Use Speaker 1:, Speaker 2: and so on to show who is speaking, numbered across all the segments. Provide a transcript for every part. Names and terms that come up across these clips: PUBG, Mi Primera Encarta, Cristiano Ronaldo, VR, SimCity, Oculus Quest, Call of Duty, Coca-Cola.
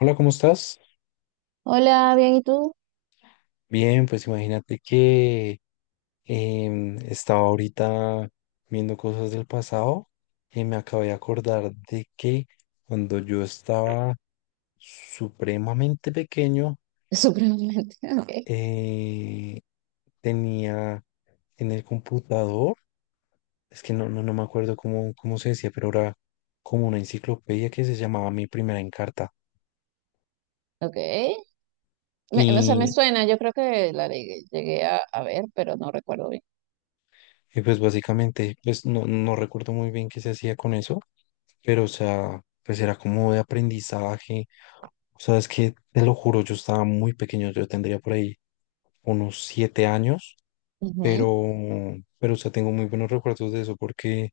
Speaker 1: Hola, ¿cómo estás?
Speaker 2: Hola, bien, ¿y tú?
Speaker 1: Bien, pues imagínate que estaba ahorita viendo cosas del pasado y me acabé de acordar de que cuando yo estaba supremamente pequeño
Speaker 2: Supremamente. Ok,
Speaker 1: eh, tenía en el computador, es que no me acuerdo cómo se decía, pero era como una enciclopedia que se llamaba Mi Primera Encarta.
Speaker 2: ok. Me, o sea, me suena, yo creo que la llegué, llegué a ver, pero no recuerdo bien.
Speaker 1: Y pues básicamente, pues no recuerdo muy bien qué se hacía con eso, pero o sea, pues era como de aprendizaje. O sea, es que te lo juro, yo estaba muy pequeño, yo tendría por ahí unos 7 años, pero,
Speaker 2: Ujú.
Speaker 1: pero o sea, tengo muy buenos recuerdos de eso porque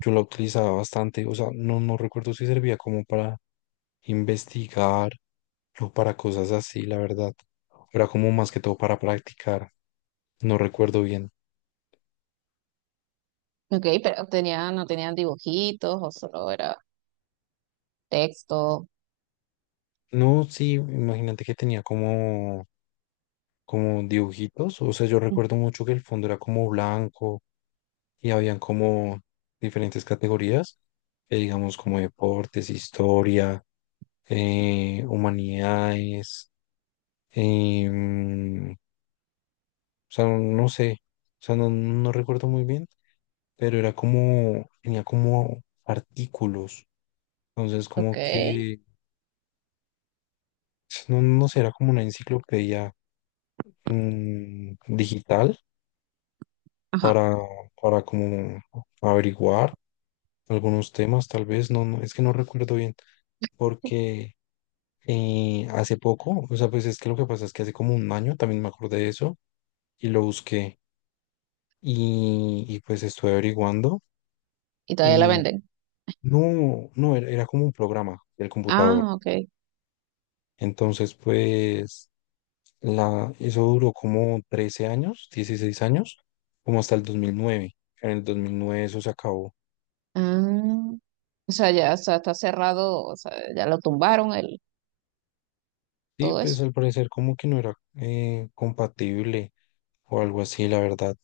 Speaker 1: yo la utilizaba bastante. O sea, no recuerdo si servía como para investigar o para cosas así, la verdad. Era como más que todo para practicar. No recuerdo bien.
Speaker 2: Ok, pero tenía, no tenían dibujitos o solo era texto.
Speaker 1: No, sí, imagínate que tenía como dibujitos, o sea, yo recuerdo mucho que el fondo era como blanco y habían como diferentes categorías, digamos como deportes, historia, humanidades, o sea, no sé, o sea, no recuerdo muy bien, pero era como, tenía como artículos, entonces
Speaker 2: Ok.
Speaker 1: como que, no sé, era como una enciclopedia, digital
Speaker 2: Ajá.
Speaker 1: para, para como averiguar algunos temas, tal vez, es que no recuerdo bien, porque hace poco, o sea, pues es que lo que pasa es que hace como un año también me acordé de eso y lo busqué y pues estuve averiguando
Speaker 2: Y todavía la
Speaker 1: y
Speaker 2: venden.
Speaker 1: no, era como un programa del computador.
Speaker 2: Ah, ok.
Speaker 1: Entonces, pues, eso duró como 13 años, 16 años, como hasta el 2009. En el 2009 eso se acabó.
Speaker 2: Ah, o sea, ya, o sea, está cerrado, o sea, ya lo tumbaron
Speaker 1: Sí,
Speaker 2: todo
Speaker 1: pues
Speaker 2: eso.
Speaker 1: al parecer como que no era compatible o algo así, la verdad.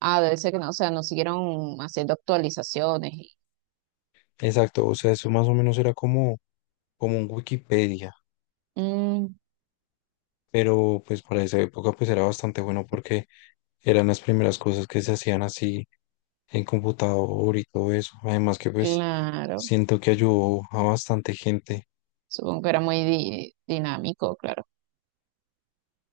Speaker 2: Ah, debe ser que no, o sea, no siguieron haciendo actualizaciones. Y...
Speaker 1: Exacto, o sea, eso más o menos era como un Wikipedia,
Speaker 2: mm,
Speaker 1: pero pues para esa época pues era bastante bueno porque eran las primeras cosas que se hacían así en computador y todo eso. Además que pues
Speaker 2: claro.
Speaker 1: siento que ayudó a bastante gente.
Speaker 2: Supongo que era muy dinámico, claro.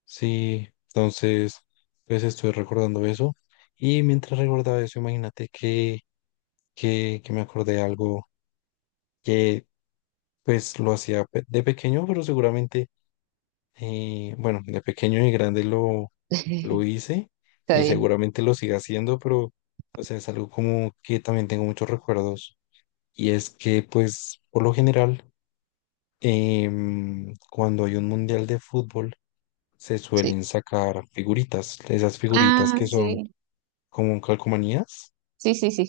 Speaker 1: Sí, entonces pues estoy recordando eso. Y mientras recordaba eso, imagínate que me acordé de algo. Pues lo hacía de pequeño, pero seguramente, bueno, de pequeño y grande lo hice
Speaker 2: Está
Speaker 1: y
Speaker 2: bien,
Speaker 1: seguramente lo siga haciendo, pero o sea, es algo como que también tengo muchos recuerdos. Y es que, pues, por lo general, cuando hay un mundial de fútbol, se
Speaker 2: sí.
Speaker 1: suelen sacar figuritas, esas figuritas
Speaker 2: Ah,
Speaker 1: que
Speaker 2: sí,
Speaker 1: son como calcomanías.
Speaker 2: sí, sí, sí.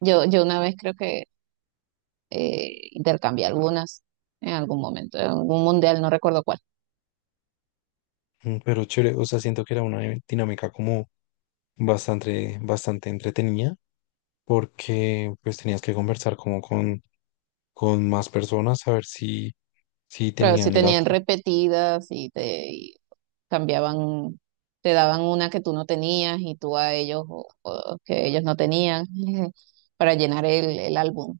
Speaker 2: Yo una vez creo que intercambié algunas en algún momento, en algún mundial, no recuerdo cuál.
Speaker 1: Pero chévere, o sea, siento que era una dinámica como bastante, bastante entretenida porque pues tenías que conversar como con más personas a ver si
Speaker 2: Pero sí
Speaker 1: tenían la...
Speaker 2: tenían repetidas y te y cambiaban, te daban una que tú no tenías y tú a ellos o que ellos no tenían. Para llenar el álbum.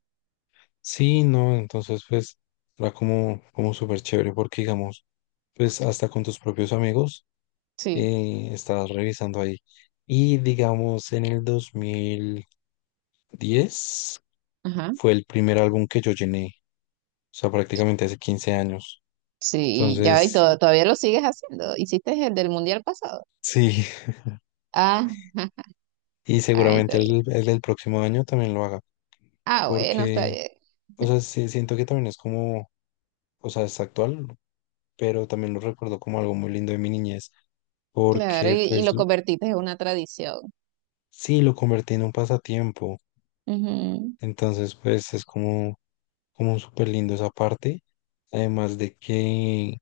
Speaker 1: Sí, no, entonces pues era como, como súper chévere porque digamos, pues hasta con tus propios amigos
Speaker 2: Sí,
Speaker 1: estabas revisando ahí. Y digamos, en el 2010
Speaker 2: ajá.
Speaker 1: fue el primer álbum que yo llené, o sea, prácticamente hace 15 años.
Speaker 2: Sí, y ya, y
Speaker 1: Entonces,
Speaker 2: todavía lo sigues haciendo. ¿Hiciste el del mundial pasado?
Speaker 1: sí,
Speaker 2: Ah.
Speaker 1: y
Speaker 2: Ahí
Speaker 1: seguramente
Speaker 2: está bien.
Speaker 1: el del próximo año también lo haga,
Speaker 2: Ah, bueno, está
Speaker 1: porque,
Speaker 2: bien.
Speaker 1: o sea, sí, siento que también es como o sea, es actual, pero también lo recuerdo como algo muy lindo de mi niñez,
Speaker 2: Claro,
Speaker 1: porque
Speaker 2: y lo convertiste en una tradición.
Speaker 1: sí, lo convertí en un pasatiempo,
Speaker 2: Ujú,
Speaker 1: entonces pues es como, como súper lindo esa parte, además de que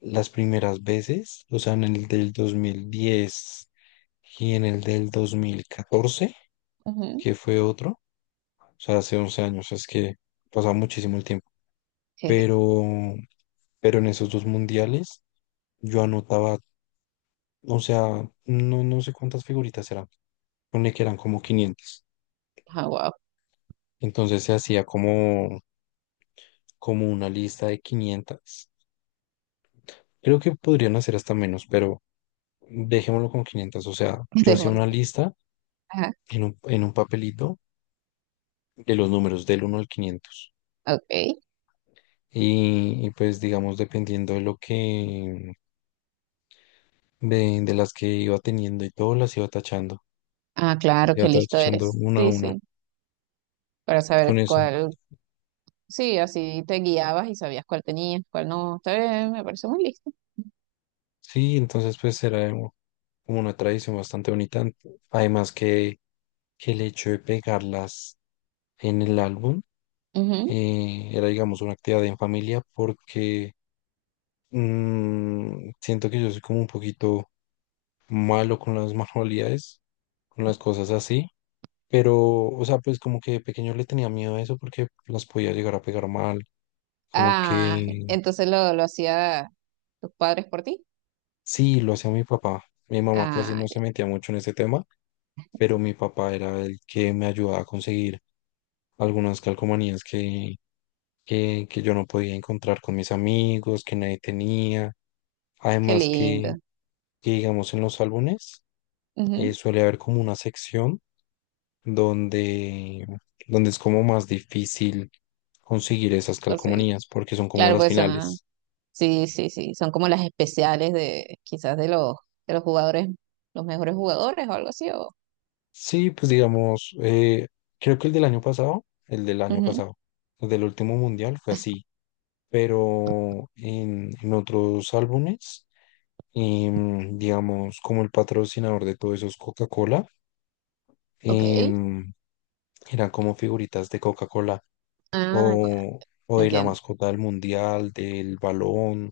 Speaker 1: las primeras veces, o sea, en el del 2010 y en el del 2014,
Speaker 2: ujú.
Speaker 1: que fue otro, o sea, hace 11 años, es que pasa muchísimo el tiempo,
Speaker 2: Jeje.
Speaker 1: pero, pero en esos dos mundiales yo anotaba... O sea, no sé cuántas figuritas eran, pone que eran como 500.
Speaker 2: Ah, wow.
Speaker 1: Entonces se hacía como, como una lista de 500. Creo que podrían hacer hasta menos, pero dejémoslo con 500. O sea, yo hacía
Speaker 2: Demás.
Speaker 1: una lista
Speaker 2: Ajá,
Speaker 1: en un papelito de los números del uno al 500.
Speaker 2: ok.
Speaker 1: Y pues digamos, dependiendo de lo que, de las que iba teniendo y todo, las iba tachando.
Speaker 2: Ah, claro,
Speaker 1: Iba
Speaker 2: qué listo
Speaker 1: tachando
Speaker 2: eres.
Speaker 1: una a
Speaker 2: Sí,
Speaker 1: una
Speaker 2: sí. Para saber
Speaker 1: con eso.
Speaker 2: cuál. Sí, así te guiabas y sabías cuál tenías, cuál no. Está bien, me parece muy listo.
Speaker 1: Sí, entonces pues era como una tradición bastante bonita. Además que, que el hecho de pegarlas en el álbum
Speaker 2: Ujú.
Speaker 1: era, digamos, una actividad en familia porque siento que yo soy como un poquito malo con las manualidades, con las cosas así. Pero, o sea, pues como que de pequeño le tenía miedo a eso porque las podía llegar a pegar mal. Como
Speaker 2: Ah,
Speaker 1: que
Speaker 2: entonces lo hacía tus padres por ti.
Speaker 1: sí, lo hacía mi papá. Mi mamá casi
Speaker 2: Ah,
Speaker 1: no
Speaker 2: ya,
Speaker 1: se metía mucho en ese tema, pero mi papá era el que me ayudaba a conseguir algunas calcomanías que yo no podía encontrar con mis amigos, que nadie tenía.
Speaker 2: qué
Speaker 1: Además
Speaker 2: lindo.
Speaker 1: que, digamos, en los álbumes
Speaker 2: Ujú,
Speaker 1: suele haber como una sección donde, donde es como más difícil conseguir esas
Speaker 2: conseguí.
Speaker 1: calcomanías porque son como
Speaker 2: Claro,
Speaker 1: las
Speaker 2: pues. Ah,
Speaker 1: finales.
Speaker 2: sí, sí, sí, son como las especiales de quizás de los jugadores, los mejores jugadores o algo así. O
Speaker 1: Sí, pues digamos, creo que el del año
Speaker 2: ujú,
Speaker 1: pasado, el del último mundial fue así, pero en otros álbumes, digamos, como el patrocinador de todos esos Coca-Cola,
Speaker 2: ok.
Speaker 1: em, eran como figuritas de Coca-Cola.
Speaker 2: Ah, ya,
Speaker 1: O, o de la
Speaker 2: entiendo.
Speaker 1: mascota del mundial, del balón,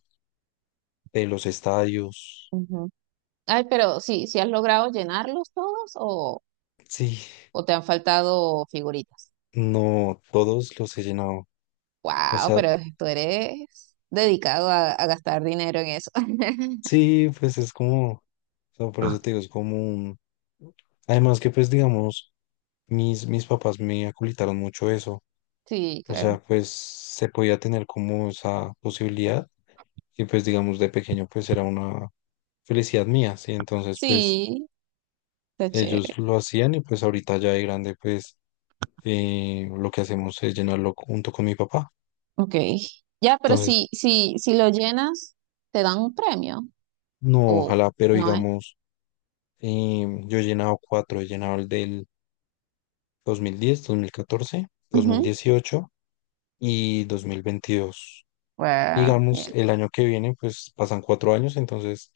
Speaker 1: de los estadios.
Speaker 2: Ujú. Ay, pero sí, ¿sí has logrado llenarlos todos, o,
Speaker 1: Sí,
Speaker 2: o te han faltado figuritas?
Speaker 1: no, todos los he llenado. O
Speaker 2: Wow,
Speaker 1: sea,
Speaker 2: pero tú eres dedicado a gastar dinero en eso.
Speaker 1: sí, pues es como, o sea, por eso te digo, es como un... Además que pues digamos, mis papás me aculitaron mucho eso.
Speaker 2: Sí,
Speaker 1: O
Speaker 2: claro.
Speaker 1: sea, pues se podía tener como esa posibilidad y pues digamos de pequeño pues era una felicidad mía, ¿sí? Entonces pues
Speaker 2: Sí, está chévere.
Speaker 1: ellos lo hacían y pues ahorita ya de grande pues lo que hacemos es llenarlo junto con mi papá.
Speaker 2: Ok. Ya, pero
Speaker 1: Entonces,
Speaker 2: si lo llenas, te dan un premio.
Speaker 1: no,
Speaker 2: O
Speaker 1: ojalá, pero
Speaker 2: no
Speaker 1: digamos, yo he llenado cuatro, he llenado el del dos dos mil mil diez, 2014, dos mil
Speaker 2: es.
Speaker 1: dieciocho y 2022.
Speaker 2: Wow,
Speaker 1: Digamos,
Speaker 2: yeah,
Speaker 1: el año que viene, pues pasan 4 años, entonces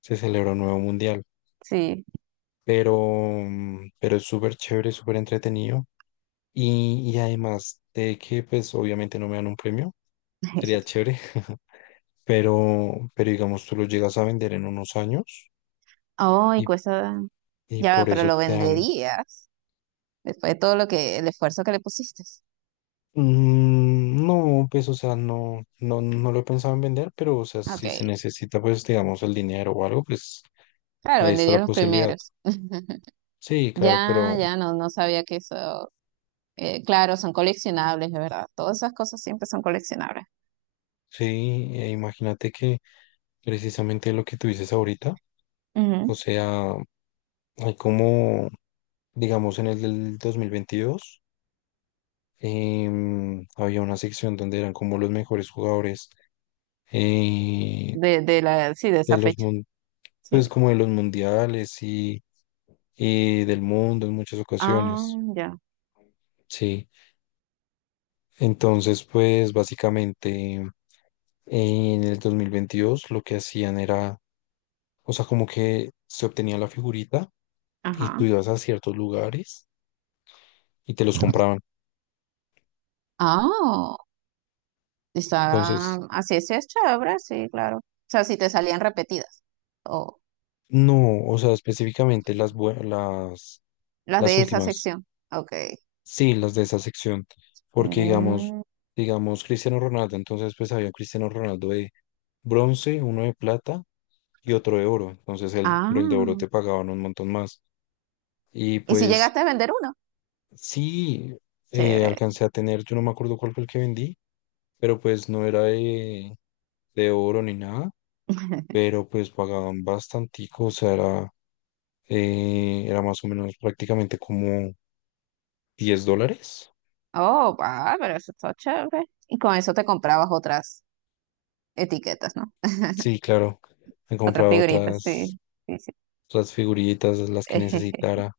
Speaker 1: se celebra un nuevo mundial.
Speaker 2: sí.
Speaker 1: Pero, pero es súper chévere, súper entretenido. Y además de que, pues obviamente no me dan un premio, sería chévere, pero digamos, tú lo llegas a vender en unos años.
Speaker 2: Oh, y
Speaker 1: Y,
Speaker 2: cuesta.
Speaker 1: y
Speaker 2: Ya,
Speaker 1: por
Speaker 2: pero
Speaker 1: eso
Speaker 2: lo
Speaker 1: te dan...
Speaker 2: venderías después de todo lo que, el esfuerzo que le pusiste.
Speaker 1: Mm, no, pues, o sea, no lo he pensado en vender, pero, o sea,
Speaker 2: Ok.
Speaker 1: si se necesita, pues, digamos, el dinero o algo, pues,
Speaker 2: Claro,
Speaker 1: ahí está
Speaker 2: venderías
Speaker 1: la
Speaker 2: los
Speaker 1: posibilidad.
Speaker 2: primeros.
Speaker 1: Sí, claro, pero
Speaker 2: Ya, ya, no, no sabía que eso. Eh, claro, son coleccionables, de verdad. Todas esas cosas siempre son coleccionables.
Speaker 1: sí, imagínate que precisamente lo que tú dices ahorita, o
Speaker 2: Ujú.
Speaker 1: sea, hay como, digamos, en el del 2022, había una sección donde eran como los mejores jugadores eh,
Speaker 2: De la, sí, de
Speaker 1: de
Speaker 2: esa
Speaker 1: los,
Speaker 2: fecha. Sí.
Speaker 1: pues, como de los mundiales y del mundo en muchas
Speaker 2: Ah,
Speaker 1: ocasiones,
Speaker 2: ya.
Speaker 1: sí. Entonces, pues básicamente en el 2022 lo que hacían era, o sea, como que se obtenía la figurita y
Speaker 2: Ajá.
Speaker 1: tú ibas a ciertos lugares y te los compraban.
Speaker 2: Ah, está.
Speaker 1: Entonces,
Speaker 2: Así es chévere, sí, claro. O sea, si te salían repetidas.
Speaker 1: no, o sea, específicamente las,
Speaker 2: Las
Speaker 1: las
Speaker 2: de esa
Speaker 1: últimas,
Speaker 2: sección. Ok.
Speaker 1: sí, las de esa sección, porque digamos,
Speaker 2: Mm.
Speaker 1: digamos Cristiano Ronaldo, entonces pues había un Cristiano Ronaldo de bronce, uno de plata y otro de oro. Entonces el, pero el de oro
Speaker 2: Ah.
Speaker 1: te pagaban un montón más. Y
Speaker 2: ¿Y si
Speaker 1: pues
Speaker 2: llegaste a vender uno?
Speaker 1: sí,
Speaker 2: Chévere.
Speaker 1: alcancé a tener, yo no me acuerdo cuál fue el que vendí, pero pues no era de oro ni nada, pero pues pagaban bastantico, o sea, era, era más o menos prácticamente como $10.
Speaker 2: Oh, va, pero eso está chévere. Y con eso te comprabas otras etiquetas, ¿no?
Speaker 1: Sí, claro, he
Speaker 2: Otras
Speaker 1: comprado
Speaker 2: figuritas, sí.
Speaker 1: otras,
Speaker 2: Sí, sí.
Speaker 1: otras figuritas, las que necesitara.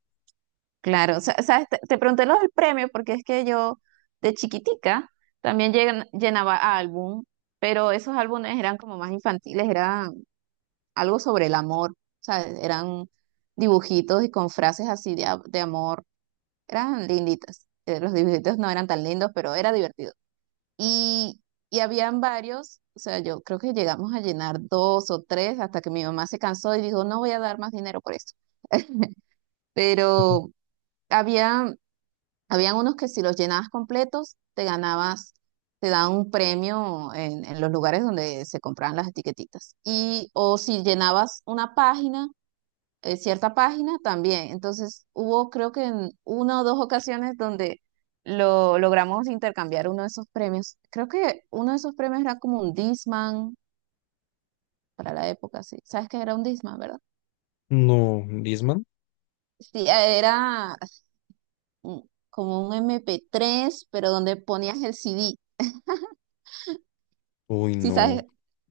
Speaker 2: Claro, sabes, te pregunté lo del premio porque es que yo de chiquitica también llenaba álbum, pero esos álbumes eran como más infantiles, eran algo sobre el amor, ¿sabes? Eran dibujitos y con frases así de, de amor, eran linditas. Los dibujitos no eran tan lindos, pero era divertido. Y, y habían varios, o sea, yo creo que llegamos a llenar dos o tres hasta que mi mamá se cansó y dijo, no voy a dar más dinero por esto.
Speaker 1: Ujú.
Speaker 2: Pero había, habían unos que si los llenabas completos, te daban un premio en los lugares donde se compraban las etiquetitas. Y, o si llenabas una página, cierta página también. Entonces hubo creo que en una o dos ocasiones donde lo logramos intercambiar uno de esos premios. Creo que uno de esos premios era como un Discman para la época, sí. ¿Sabes qué era un Discman, verdad?
Speaker 1: No, Disman.
Speaker 2: Sí, era mm, como un MP3, pero donde ponías el CD.
Speaker 1: Uy,
Speaker 2: Sí,
Speaker 1: no.
Speaker 2: sabes.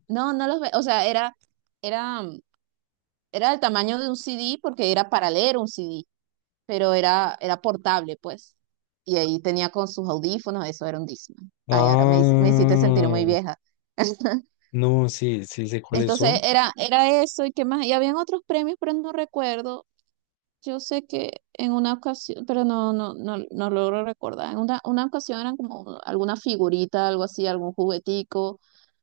Speaker 2: No, no los ve. O sea, era, mm, era del tamaño de un CD porque era para leer un CD, pero era, era portable, pues. Y ahí tenía con sus audífonos, eso era un Discman. Ay, ahora me, me hiciste sentir muy
Speaker 1: Ah,
Speaker 2: vieja.
Speaker 1: no, sí, sí sé cuáles
Speaker 2: Entonces
Speaker 1: son.
Speaker 2: era, era eso y qué más. Y habían otros premios, pero no recuerdo. Yo sé que en una ocasión, pero no, no, no, no logro recordar. En una ocasión eran como alguna figurita, algo así, algún juguetico,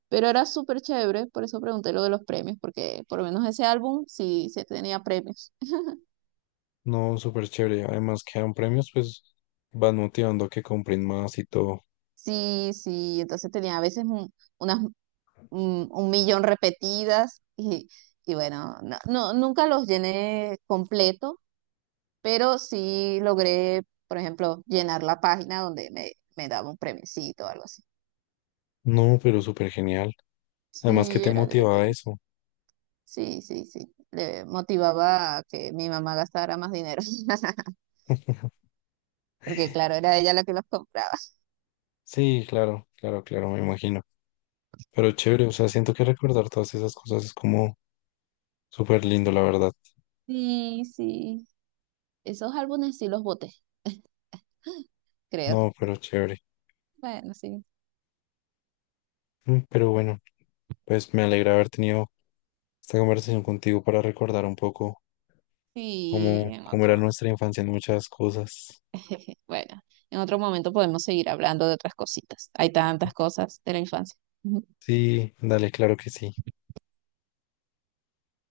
Speaker 2: pero era súper chévere, por eso pregunté lo de los premios, porque por lo menos ese álbum sí, se tenía premios.
Speaker 1: No, súper chévere. Además que dan premios, pues van motivando a que compren más y todo.
Speaker 2: Sí, sí, entonces tenía a veces unas, mm, un millón repetidas y bueno, no, nunca los llené completo, pero sí logré, por ejemplo, llenar la página donde me daba un premiecito o algo así.
Speaker 1: No, pero súper genial. Además que
Speaker 2: Sí,
Speaker 1: te
Speaker 2: era
Speaker 1: motiva a
Speaker 2: divertido.
Speaker 1: eso.
Speaker 2: Sí, sí, sí. Le motivaba a que mi mamá gastara más dinero, porque claro, era ella la que los compraba.
Speaker 1: Sí, claro, claro, claro, me imagino. Pero chévere, o sea, siento que recordar todas esas cosas es como súper lindo, la verdad.
Speaker 2: Sí, sí. Esos álbumes sí los boté, creo.
Speaker 1: No, pero chévere.
Speaker 2: Bueno, sí.
Speaker 1: Mm, pero bueno, pues me alegra haber tenido esta conversación contigo para recordar un poco
Speaker 2: Sí,
Speaker 1: cómo,
Speaker 2: en
Speaker 1: cómo era
Speaker 2: otro.
Speaker 1: nuestra infancia en muchas cosas.
Speaker 2: Bueno, en otro momento podemos seguir hablando de otras cositas. Hay tantas cosas de la infancia.
Speaker 1: Sí, dale, claro que sí.